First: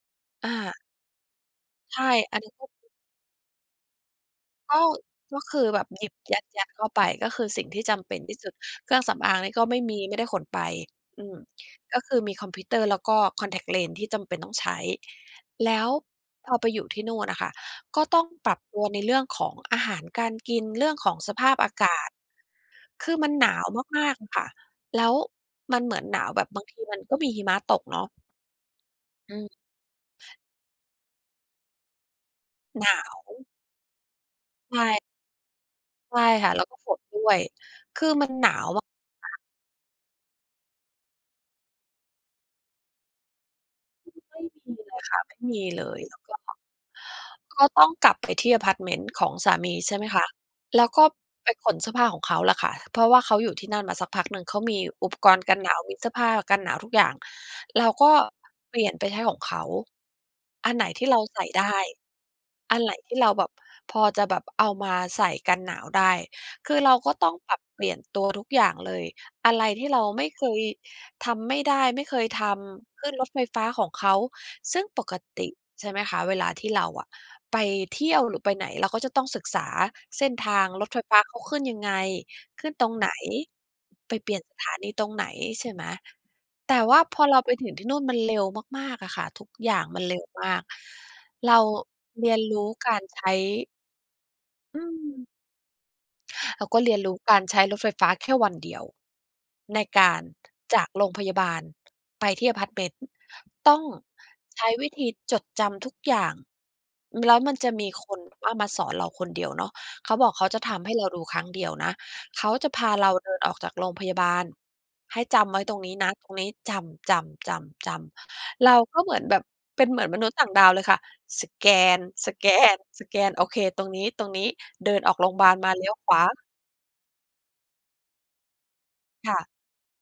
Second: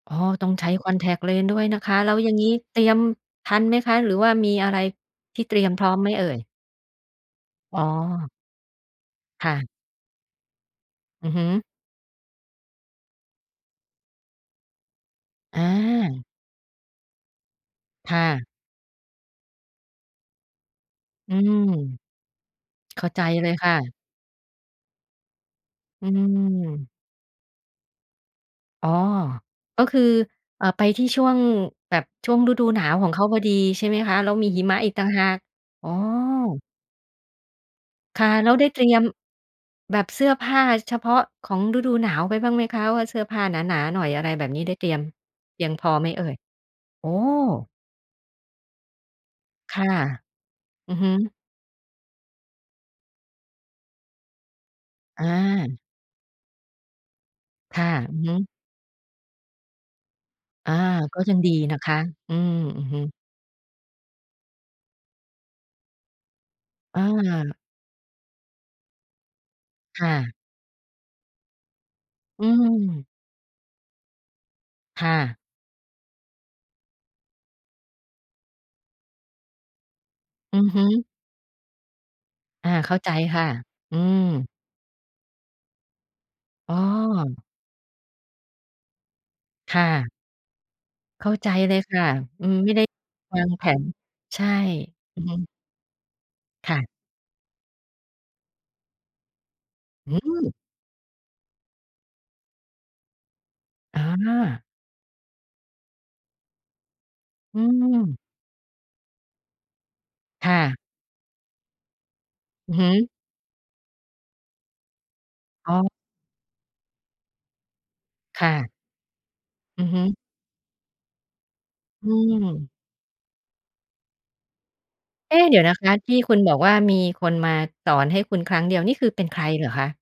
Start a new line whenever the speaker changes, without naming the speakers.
อ๋อ ต้อ
อ
งใช้
า
คอนแท็กต์เลนส์ด้วยนะค
ใ
ะ
ช่
แล้วอย่า
อ
ง
ัน
งี้เตรียมทันไหมคะ? หรือว่ามีอะ
ก
ไร
็ ก
ท
็
ี่เ
ค
ตร
ื
ี
อ
ยม
แบ
พร
บ
้อม
หย
ไ
ิ
หม
บ
เอ่
ย
ย?
ัด ๆ เข้าไป ก็คือสิ่ง
อ
ที
๋
่จำเป็น
อ
ที่สุด เครื่องสำอางอะไ
ค
ร
่
ก
ะ
็ไม่มี ไม่ได้ขนไป อื
อือ
ม
ฮึ
ก็คือมีคอมพิวเตอร์ แล้วก็คอนแท็กต์เลนส์ที่จำเป็นต้องใช้
อ
แล้ว
า
พอไปอยู่ที่นู่นอะค่ะ ก็
ค
ต้
่
อง
ะ
ปรับตัวในเรื่องของอาหารการกิน เรื่องของ
อ
ส
ื
ภ
ม
าพอากาศ
เข
ค
้า
ือ
ใจ
มัน
เ
ห
ล
น
ย
า
ค
ว
่ะ
มาก ๆ ค่ะ แล้วมันเหมือน
อื
หนาวแบบบางที
ม
มันก็มีหิมะตกเนาะ
อ๋อ
อืม
ก็คือ เอ่อ ไปที่ช่วง แบบช่วงฤดูหนา
หน
ว
า
ของเข
ว
าพอดี ใช่ไหมคะ? แล้วมีหิม
ใช
ะอีกต
่
่างหาก อ๋อ
ใช่ค่ะ แล้วก็ฝนด้วย
ค่ะ แล้วได้เตรียม
คือมันหนาวมาก ๆ
แบบเสื้อผ้าเฉพาะของฤดูหนาวไปบ้างไหมคะ? ว่าเสื้อผ้าหนา ๆ หน่อย อะไร
ไม่
แบบนี้ ได
มี
้เต
เ
ร
ล
ียม
ยค่ะ ไม่ม
เพี
ี
ยงพ
เล
อ
ย
ไหม
แล้
เอ
ว
่
ก
ย?
็
โอ้!
ก็ต้องกลับไปที่อะพาร์ตเมนต์ของสาม
ค
ี
่ะ
ใช่ไหมคะ แล้
อ
ว
ือ
ก็
ฮึ
ไปขนเสื้อผ้าของเขาล่ะค่ะ เพราะว่าเขาอยู่ที่นั่นมาสักพักหนึ่ง เขามีอุป
อ
กรณ์กันหน
า
าว มีเสื้อผ้ากันหนาวทุกอย่าง
ค
เร
่
า
ะ
ก็
อือฮึ
เปลี่ยนไปใช้ของเขา อั
อา
นไหนที่เ
ก
รา
็ยั
ใ
ง
ส่
ดี
ได
น
้
ะคะ อืม
อั
อื
น
อ
ไหน
ฮ
ท
ึ
ี่เราแบบพอจะแบบเอามาใส่กันหนาวได้ คือเรา
อ
ก็ต้องป
า
รับเปลี่ยนตัวทุกอย่างเลย อะไรที่เร
ค
า
่
ไม่
ะ
เคย ทำไม่ได้ ไม่เคย
อ
ท
ื
ำ ข
ม
ึ้นรถไฟฟ้าของเขา ซึ่งป
ค่
ก
ะ
ติ ใช่ไหมคะ เวลาที่เราอะไปเที่ยว หรือไปไหน เราก็จะต้องศึกษาเส้นท
อื
า
อ
ง
ฮึ
รถไฟฟ้า เขาขึ้นยังไง ข
อ
ึ
า
้นตร
เข้
ง
า
ไ
ใ
ห
จ
น
ค่ะ อื
ไปเปลี่ย
ม
นสถานีตรงไหน ใช่ไหม
อ๋
แต่ว่าพอเรา
อ
ไปถึงที่นู่นมันเร็วมาก ๆ อะค่ะ ทุกอ
ค
ย่า
่
งมัน
ะ
เร็วมาก
เข้าใจ
เรา
เลยค่ะ
เรียน
อื
ร
ม
ู
ไ
้
ม่ได้
การใช้
วางแผน ใช่
อื
อือ
ม
ฮึ
เรา
ค่
ก็
ะ
เรียนรู้การใช้รถไฟฟ้าแค่วันเดียว ในก
อื
า
้อ
ร
ฮือ
จากโรงพยาบาลไปที่อะพาร์ตเมนต์ ต้อง
อ
ใ
า
ช้วิธีจดจำทุกอย่าง แล้วมั
อ
น
ื
จะมีค
ม
นว่ามาสอนเราคนเดียวเนาะ เขาบอกเข
ค
า
่
จะ
ะ
ทำให้เราดูครั้งเดียวนะ เขาก็จ
อ
ะ
ือ
พ
ฮ
า
ึ
เราเดินออกจากโรงพยาบาล ให้จำไว้
อ๋
ตรงน
อ
ี้นะตรงนี้ จำ ๆ ๆ
ค่
ๆ เ
ะ
ราก็เหมือนแบบเ
อ
ป
ื
็
อ
น
ฮ
เหม
ึ
ือนมนุษย์ต่างดาวเลยค่ะ สแก
อืม
น ๆ ๆ โอเค ตรงนี้ ๆ เดินออกโร
เ
ง
อ๊!
บา
เด
ล
ี๋ยว
ม
น
า
ะ
เ
ค
ลี้
ะ
ยวข
ท
ว
ี่
า
คุณบอกว่ามีคนมาสอนให้คุณครั้งเดียว นี่คือเป็น
ค
ใ
่
ค
ะ
รเหรอคะ?